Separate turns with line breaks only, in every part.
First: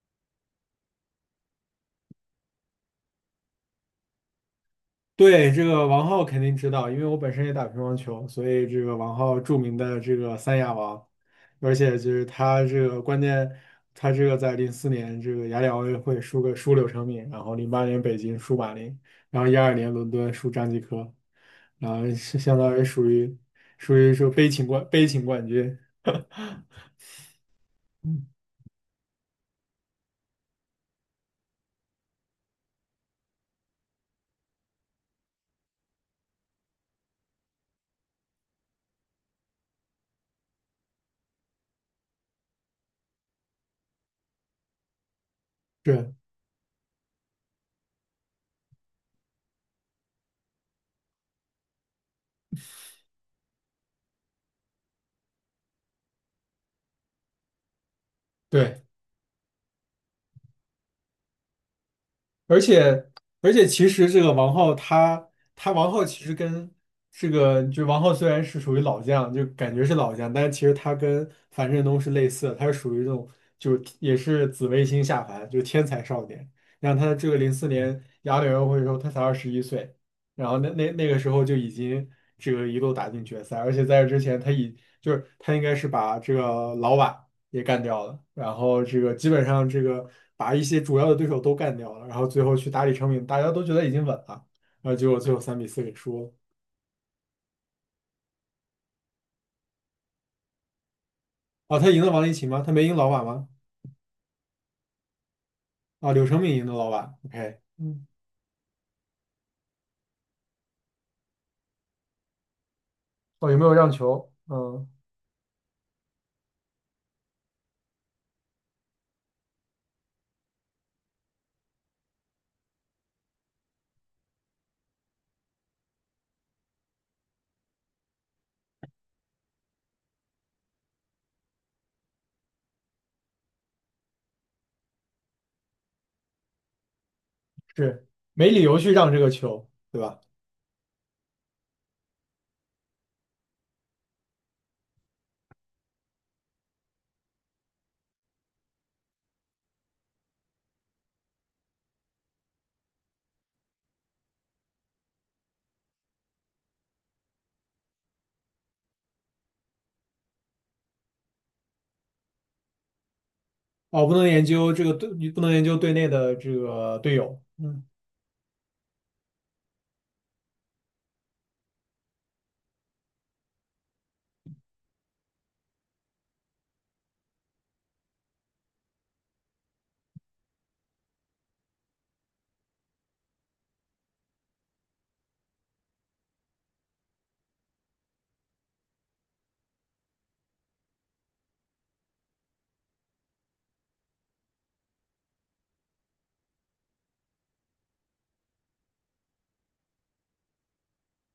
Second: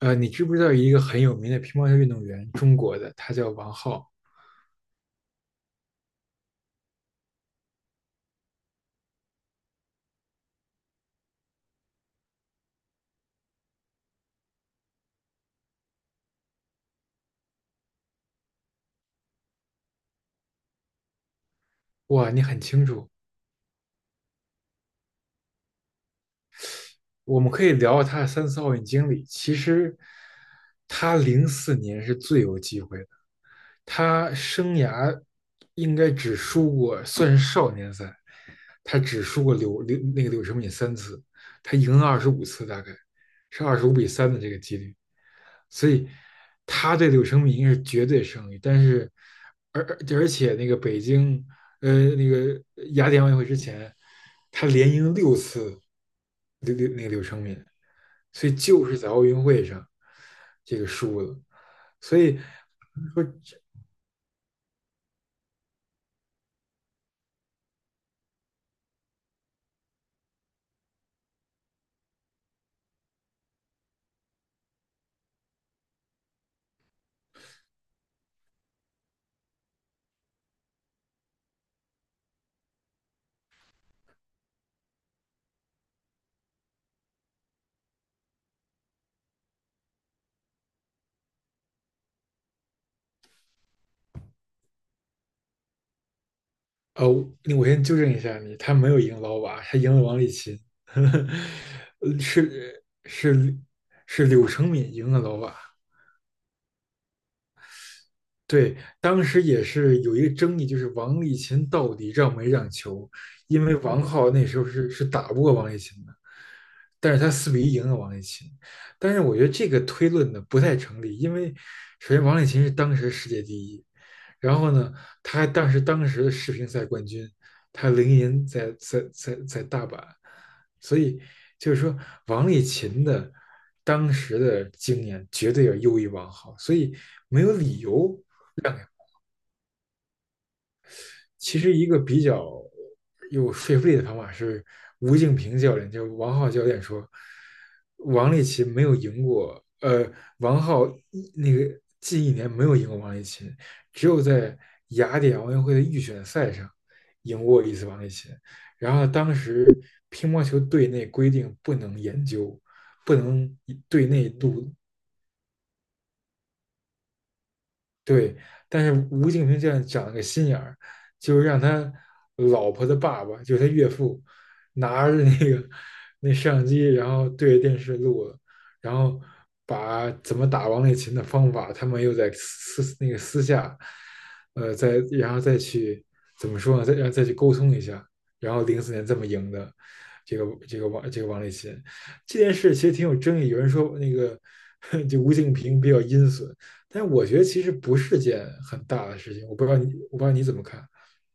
你知不知道一个很有名的乒乓球运动员，中国的，他叫王皓。
对，这个王浩肯定知道，因为我本身也打乒乓球，所以这个王浩著名的这个三亚王，而且就是他这个关键，他这个在零四年这个雅典奥运会输柳成敏，然后零八年北京输马林，然后12年伦敦输张继科，然后
哇，
是
你
相
很
当于
清
属
楚。
于属于说悲情冠军，
我们可以聊聊他的三次奥运经历。其实，他零四年是最有机会的。他生涯应该只输过，算是少年赛，他只输过柳柳那个柳什敏三次，他赢了25次，大概是25比3的这个几率。所以
对
他对柳承敏应该是绝对胜利，但是而且那个北京呃，那个雅典奥运会之前，他连赢六次柳柳那个柳成敏，所以
对。
就是在奥运会上这个输了。所以，
而且而且，其实这个王浩他他王浩其实跟这个就王浩虽然是属于老将，就感觉是老将，但是其实他跟樊振东是类似的，他是属于这种就是也是紫微星下凡，就是天才少年。然后他这个零四年雅典奥运会的时候，他才21岁，然后那个时候就已经这个一路打进决赛，而且在这之前就是他应该是把这个老瓦。也干掉了，然后这个基本上这个把一些主要的对手都干掉了，然后最后去打李成敏，大家都觉得已经稳了，然后结果最后3-4给输了。
呃，那我先纠正一下你，他没有赢老瓦，他赢了王励勤。
哦，他赢了
呃
王励勤吗？他
是
没赢老瓦吗？
是是柳成敏赢了老瓦。
啊，柳成敏赢了老瓦。OK，嗯，
对，当时也是有一个争议，就是王励勤到底让没让球，
哦，有没
因
有
为
让
王
球？
皓那时候
嗯，
是打不过王励勤的。但是他4比1赢了王励勤。但是我觉得这个推论呢不太成立，因为首先王励勤是当时世界第一，然后呢，他还当时的世乒赛冠军，他零银在大阪，所以就是说王励勤的当时的经验绝对要优于王皓，所以没有理
是
由。
没理由去让这个球，对吧？
其实一个比较有说服力的方法是吴敬平教练，就王浩教练说，王励勤没有赢过，王浩那个近一年没有赢过王励勤，只有在雅典奥运会的预选赛上赢过一次王励勤。然后当时乒乓球队内规定不能研究，不能
哦，
对
不能
内
研究
录，
这个队，你不能研究队内的这个队友。嗯。
对，但是吴敬平这样长了个心眼儿，就是让他老婆的爸爸，就是他岳父，拿着那个那摄像机，然后对着电视录了，然后把怎么打王励勤的方法，他们又在私那个私下，再然后再去，怎么说呢？再然后再去沟通一下，然后零四年这么赢的这个这个王这个王励勤。这件事，其实挺有争议。有人说那个 就吴敬平比较阴损，但是我觉得其实不是件很大的事情，我不知道你怎么看。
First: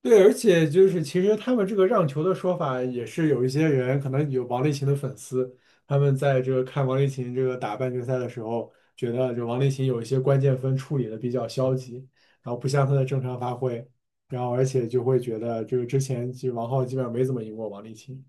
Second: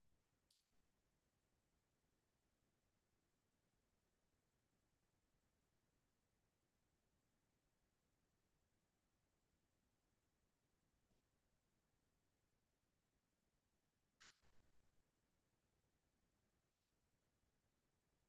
对，而且就是其实他们这个让球的说法，也是有一些人可能有王励勤的粉丝，他们在这个看王励勤这个打半决赛的时候，觉得就王励勤有一些关键分处理的比较消极，然后不像他的正常发挥，然后而且就会觉得这个之前其实王皓基本上没怎么赢过王励勤，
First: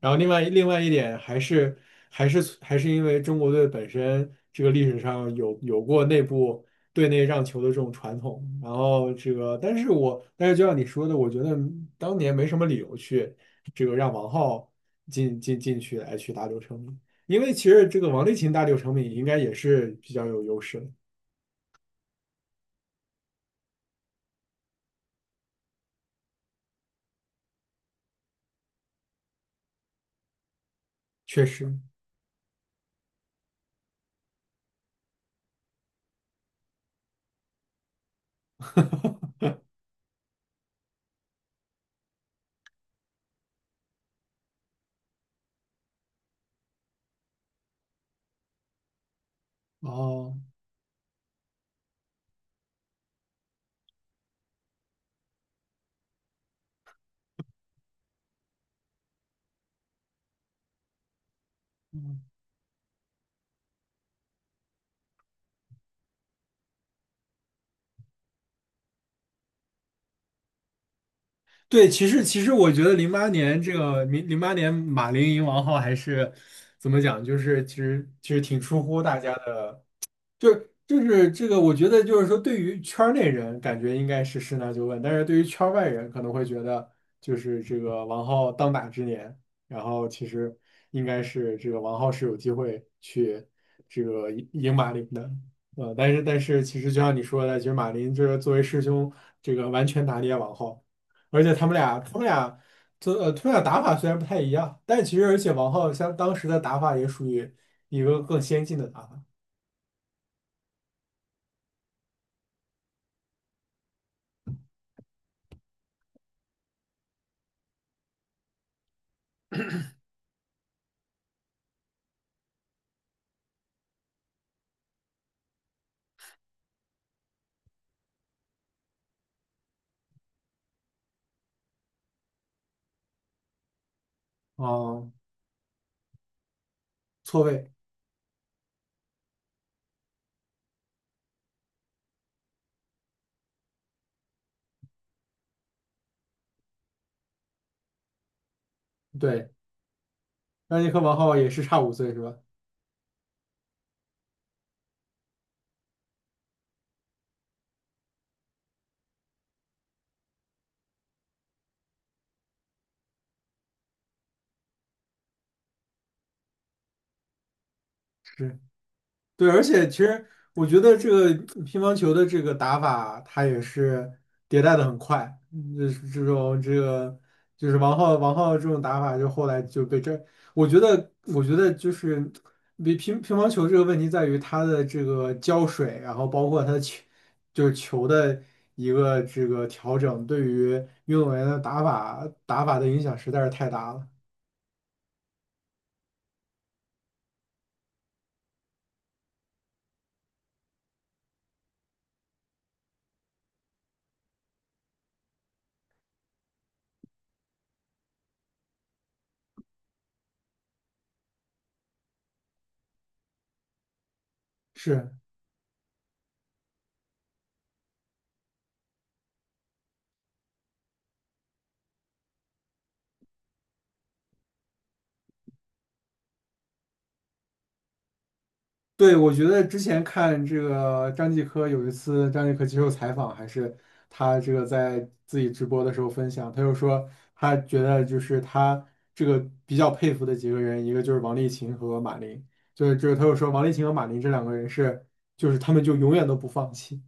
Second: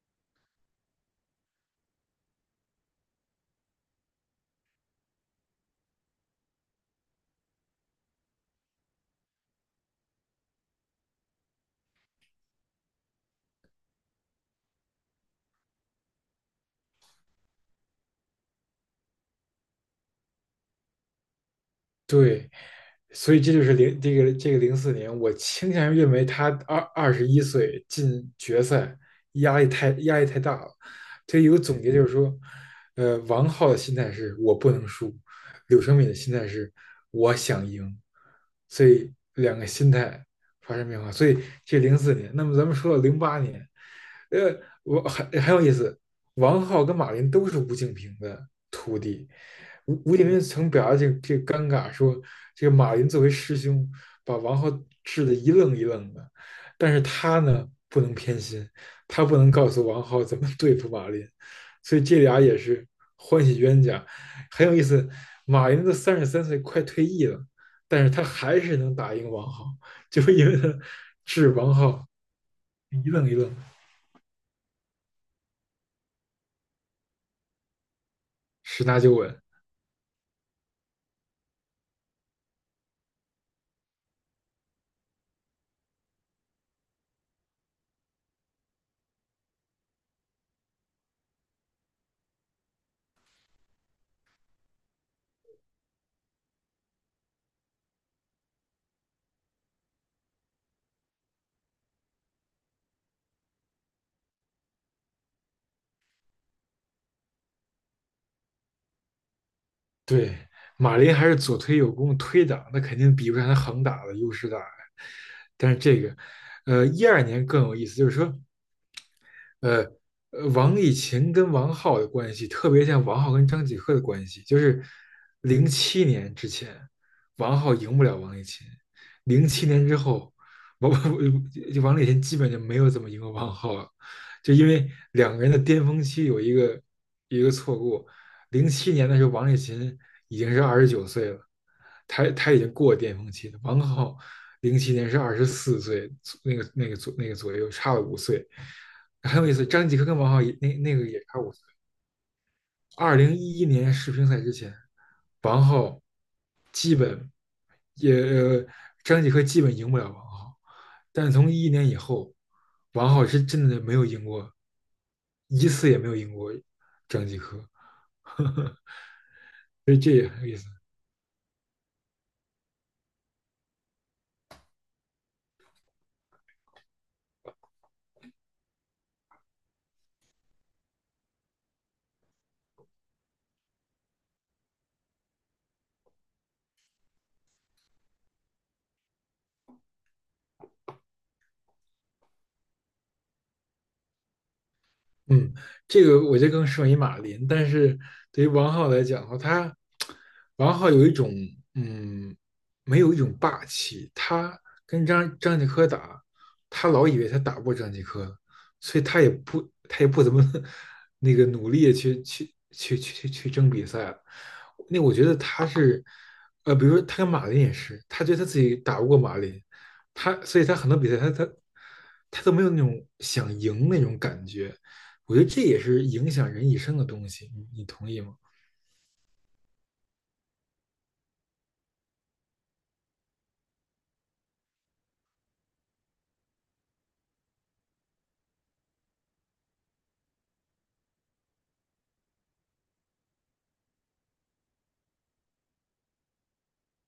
然后另外一点还是因为中国队本身这个历史上有过内部。队内让球的这种传统。然后这个，但是就像你说的，我觉得当年没什么理由去这个让王皓进去打柳成敏，因为其实这个王励勤打柳成敏应该也是比较有优势的，
对，所以这就是零这个这个零四年，我倾向于认为他21岁进决赛压力太大了。这
确
有个
实。
总结就是说，王浩的心态是我不能输，柳承敏的心态是我想赢，所以两个心态发生变化。所以这零四年，那么咱们说到08年，呃，很有意思。王浩跟马琳都是吴敬平的徒弟。吴吴敬
哦，
琏曾表达这个尴尬说，这个马云作为师兄，把王浩治得一愣一愣的，但是他呢不能偏心，他不能告诉王浩怎么对付马林，所以这
嗯
俩也是欢喜冤家，很有意思。马云都33岁，快退役了，但是他还是能打赢王浩，就是因为他治王
对，其
浩
实其实我觉得
一愣一愣，
2008年马林赢王皓还是怎么讲，就是其实挺出
十拿
乎
九
大家
稳。
的就是这个，我觉得就是说，对于圈儿内人，感觉应该是十那就问，但是对于圈儿外人，可能会觉得就是这个王浩当打之年，然后其实应该是这个王浩是有机会去这个赢马林的，但是其实就像你说的，其实马林就是作为师兄，这个完全打脸王浩，而且他们俩打法虽然不太一样，但其实而且王浩像当时的打法也属于一个更先进的打法。
对，马林还是左推右攻推挡，那肯定比不上他横打的优势大呀。但是这个，12年更有意思，就是说，呃，王以勤跟王浩的关系，特别像王浩跟张继科的关系，就是零七年之前，王浩赢不了王以勤，零七年之后，王 就王以勤基本就没有怎么赢过王浩了，就因为
哦，
两个人的巅峰期有
错
一个
位，
错过。零七年的时候王以勤已经是29岁了，他已经过巅峰期了，王浩零七年是24岁，那个那个左那个左右差了五岁。很有
对，
意思，张继科跟王浩也那
让尼
那
克
个
王
也
浩
差
也
五岁。
是差5岁是吧？
2011年世乒赛之前，王浩基本也呃张继科基本赢不了王浩，但从一一年以后，王浩是真的没有赢过一次，也没有赢过张继科。
是，对，而且
所
其
以这
实
也很有意
我
思。
觉得这个乒乓球的这个打法，它也是迭代的很快，嗯就是这种这个就是王浩这种打法，就后来就被这，我觉得就是乒乓球这个问题在于它的这个胶水，然后包括它的球就是球的一个这个调整，对于运动员的打法的影响实在是太大了，
嗯，这个我觉得更适合于马林，但是对于王浩来讲的话，他王浩有一种嗯，没有一种霸气。他跟张继科打，他老以为他打不过张继科，所以他也不怎么 那个努力地去争比赛了。那
是。
我觉得他是，比如说他跟马林也是，他觉得他自己打不过马林，他所以他很多比赛他都没有那种想赢那种感觉。我觉得这也是影响人一生的东西，你同意吗？
对，我觉得之前看这个张继科有一次张继科接受采访，还是他这个在自己直播的时候分享，他就说他觉得就是他这个比较佩服的几个人，一个就是王励勤和马琳，就是他又说王励勤和马琳这两个人是就是他们就永远都不放弃，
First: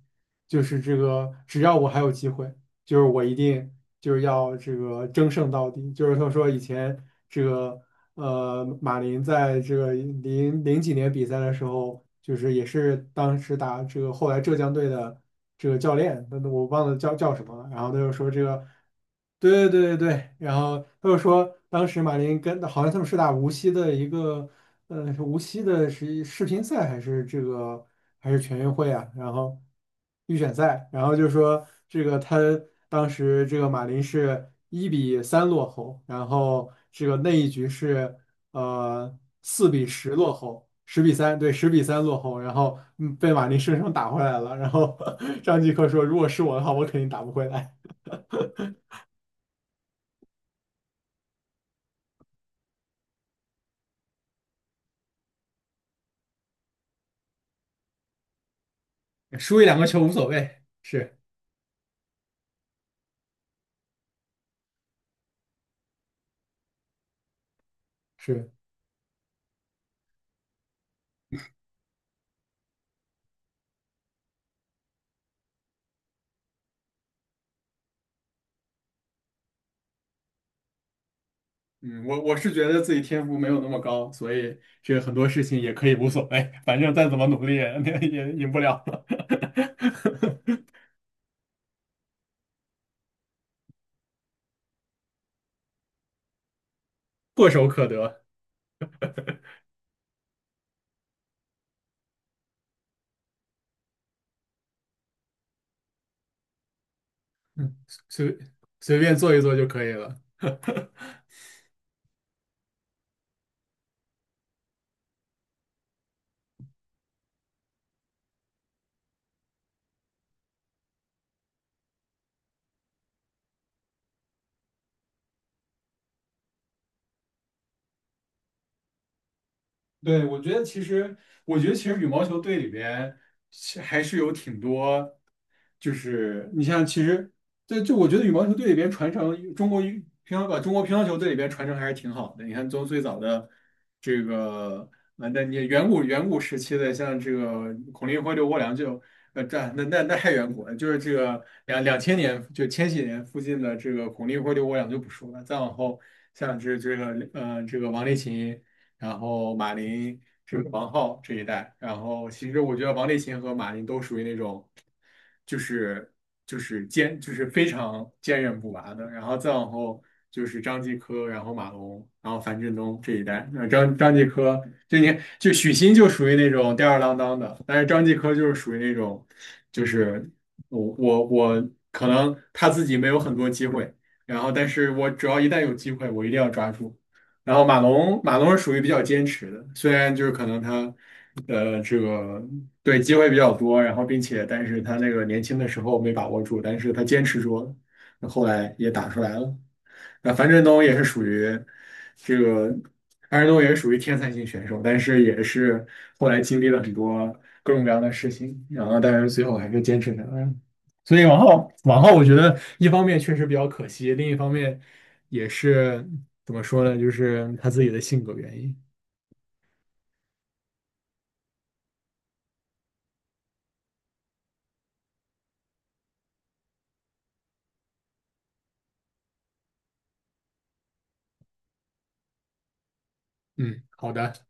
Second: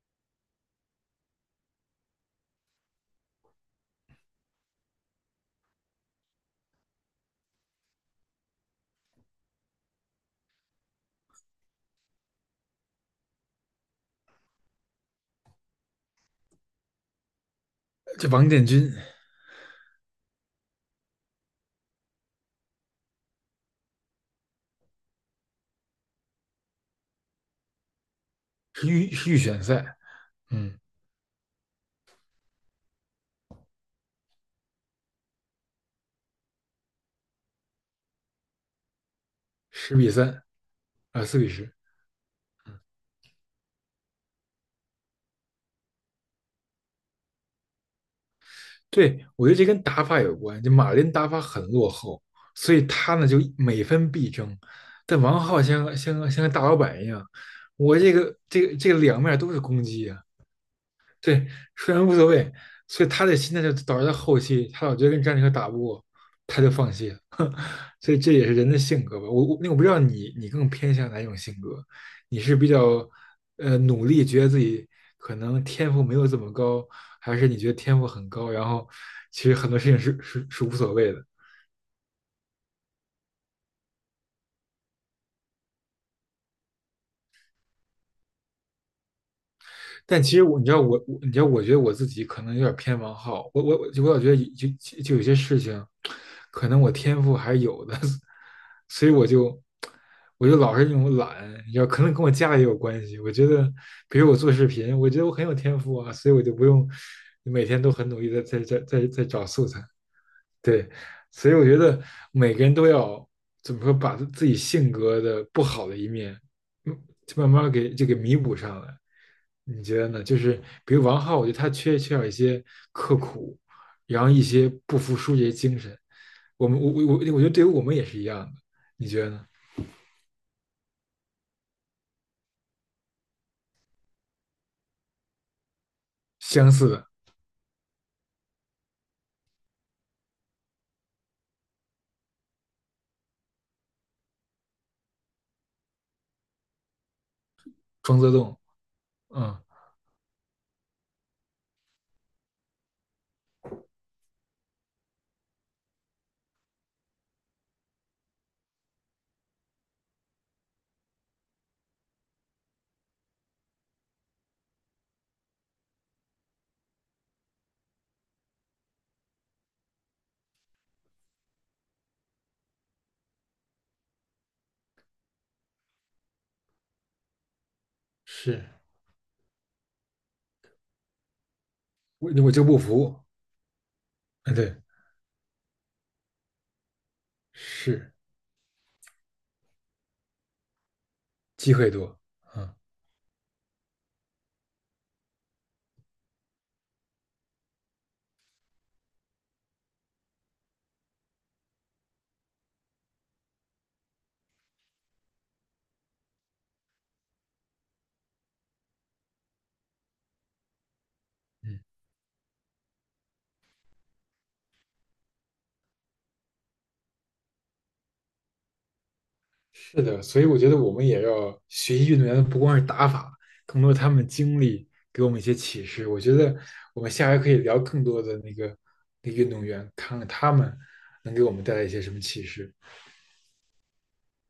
就是这个只要我还有机会，就是我一定就是要这个争胜到底。就是他说以前这个马林在这个零零几年比赛的时候，就是也是当时打这个后来浙江队的这个教练，那我忘了叫什么了。然后他就
这
说这
王
个，
建军
对对对对对，然后他就说当时马林跟好像他们是打无锡的一个，呃，是无锡的是世乒赛还是全运会啊？
是
然
预
后。
选赛。
预选
嗯，
赛，然后就说这个他当时这个马林是1-3落后，然后这个那一局是四比
十
十
比
落
三
后，十比
啊，
三，
四比
对，十
十。
比三落后，然后被马林生生打回来了。然后 张继科说，如果是我的话，我肯定打不回来。
对，我觉得这跟打法有关。就马林打法很落后，所以他呢就每分必争。但王浩像个大老板一样，我这个两面都
输
是
一两
攻
个球
击
无
啊。
所谓。是
对，虽然无所谓，所以他的心态就导致他后期，他老觉得跟詹妮克打不过，他就放弃了。所以这也
是，
是人的性格吧。那我不知道你更偏向哪一种性格，你是比较努力，觉得自己可能天赋没有这么高，还是你觉得天赋很高，然后其实很多事情是无所谓的？
嗯，我是觉得自己天赋没有那么高，所以这个很多事情也可以无所谓，反正再怎么努力也 也赢不了。
但其实我你知道，我觉得我自己可能有点偏王浩，我老觉得就就就有些事情，可能我天赋
唾
还
手
有
可
的。
得，
所以我就老是那种懒，你知道，可能跟我家里也有关系。我觉得，比如我做视频，我觉得我很有天赋啊，所以我就不用每
嗯，
天都很努力
随
的在在
随
在
便
在
做一
找
做就
素材。
可以了。
对，所以我觉得每个人都要怎么说，把自己性格的不好的一面就慢慢给就给弥补上来。你觉得呢？就是比如王浩，我觉得他缺少一些刻苦，然后一些不服输这些精神。我们我我我，我觉得对于我们也是一样的。你觉得呢？
对，我觉得其实羽毛球队里边还是有挺多，就是你
相
像
似
其
的。
实，对，就我觉得羽毛球队里边传承中国乒乓球队里边传承还是挺好的。你看从最早的这个啊，那你远古时期的像这个孔
庄
令
则
辉、刘
栋。
国梁就
嗯，
这那那那太远古了，就是这个两千年就千禧年附近的这个孔令辉、刘国梁就不说了，再往后像这个王励勤。然后马琳是王浩这一代，然后其实我觉得王励勤和马琳都属于那种，就是就是坚就是非常坚韧不拔的，然后再往后就是张继科，然后马龙，然后樊振东这一代，那张继科就你就许昕就属于那种吊儿郎当的，但是张继科就是
是。
属于那种，就是我我我可
我
能
我就
他
不
自己没
服。
有很多机会，然后
嗯，
但
对，
是我只要一旦有机会，我一定要抓住。然后马
是。
龙，马龙是属于比较坚持的，虽然就是可能他，
机会
这
多。
个
嗯。
对机会比较多，然后并且但是他那个年轻的时候没把握住，但是他坚持住了，后来也打出来了。那这个，樊振东也是属于天才型选手，但是也是后来经历了很多各种各样的事情，然后但是最后还是坚持下来了。所以往后
嗯。
往后，我觉得一方面确实比较可惜，另一方面也是怎么说呢，就是他自己的性格原因。
是的，所以我觉得我们也要学习运动员的不光是打法，更多他们的经历给我们一些启示。我觉得我们下回可以聊更多的那个那个运动员，看看他们能给我们带来一些什么启示。
嗯，好的。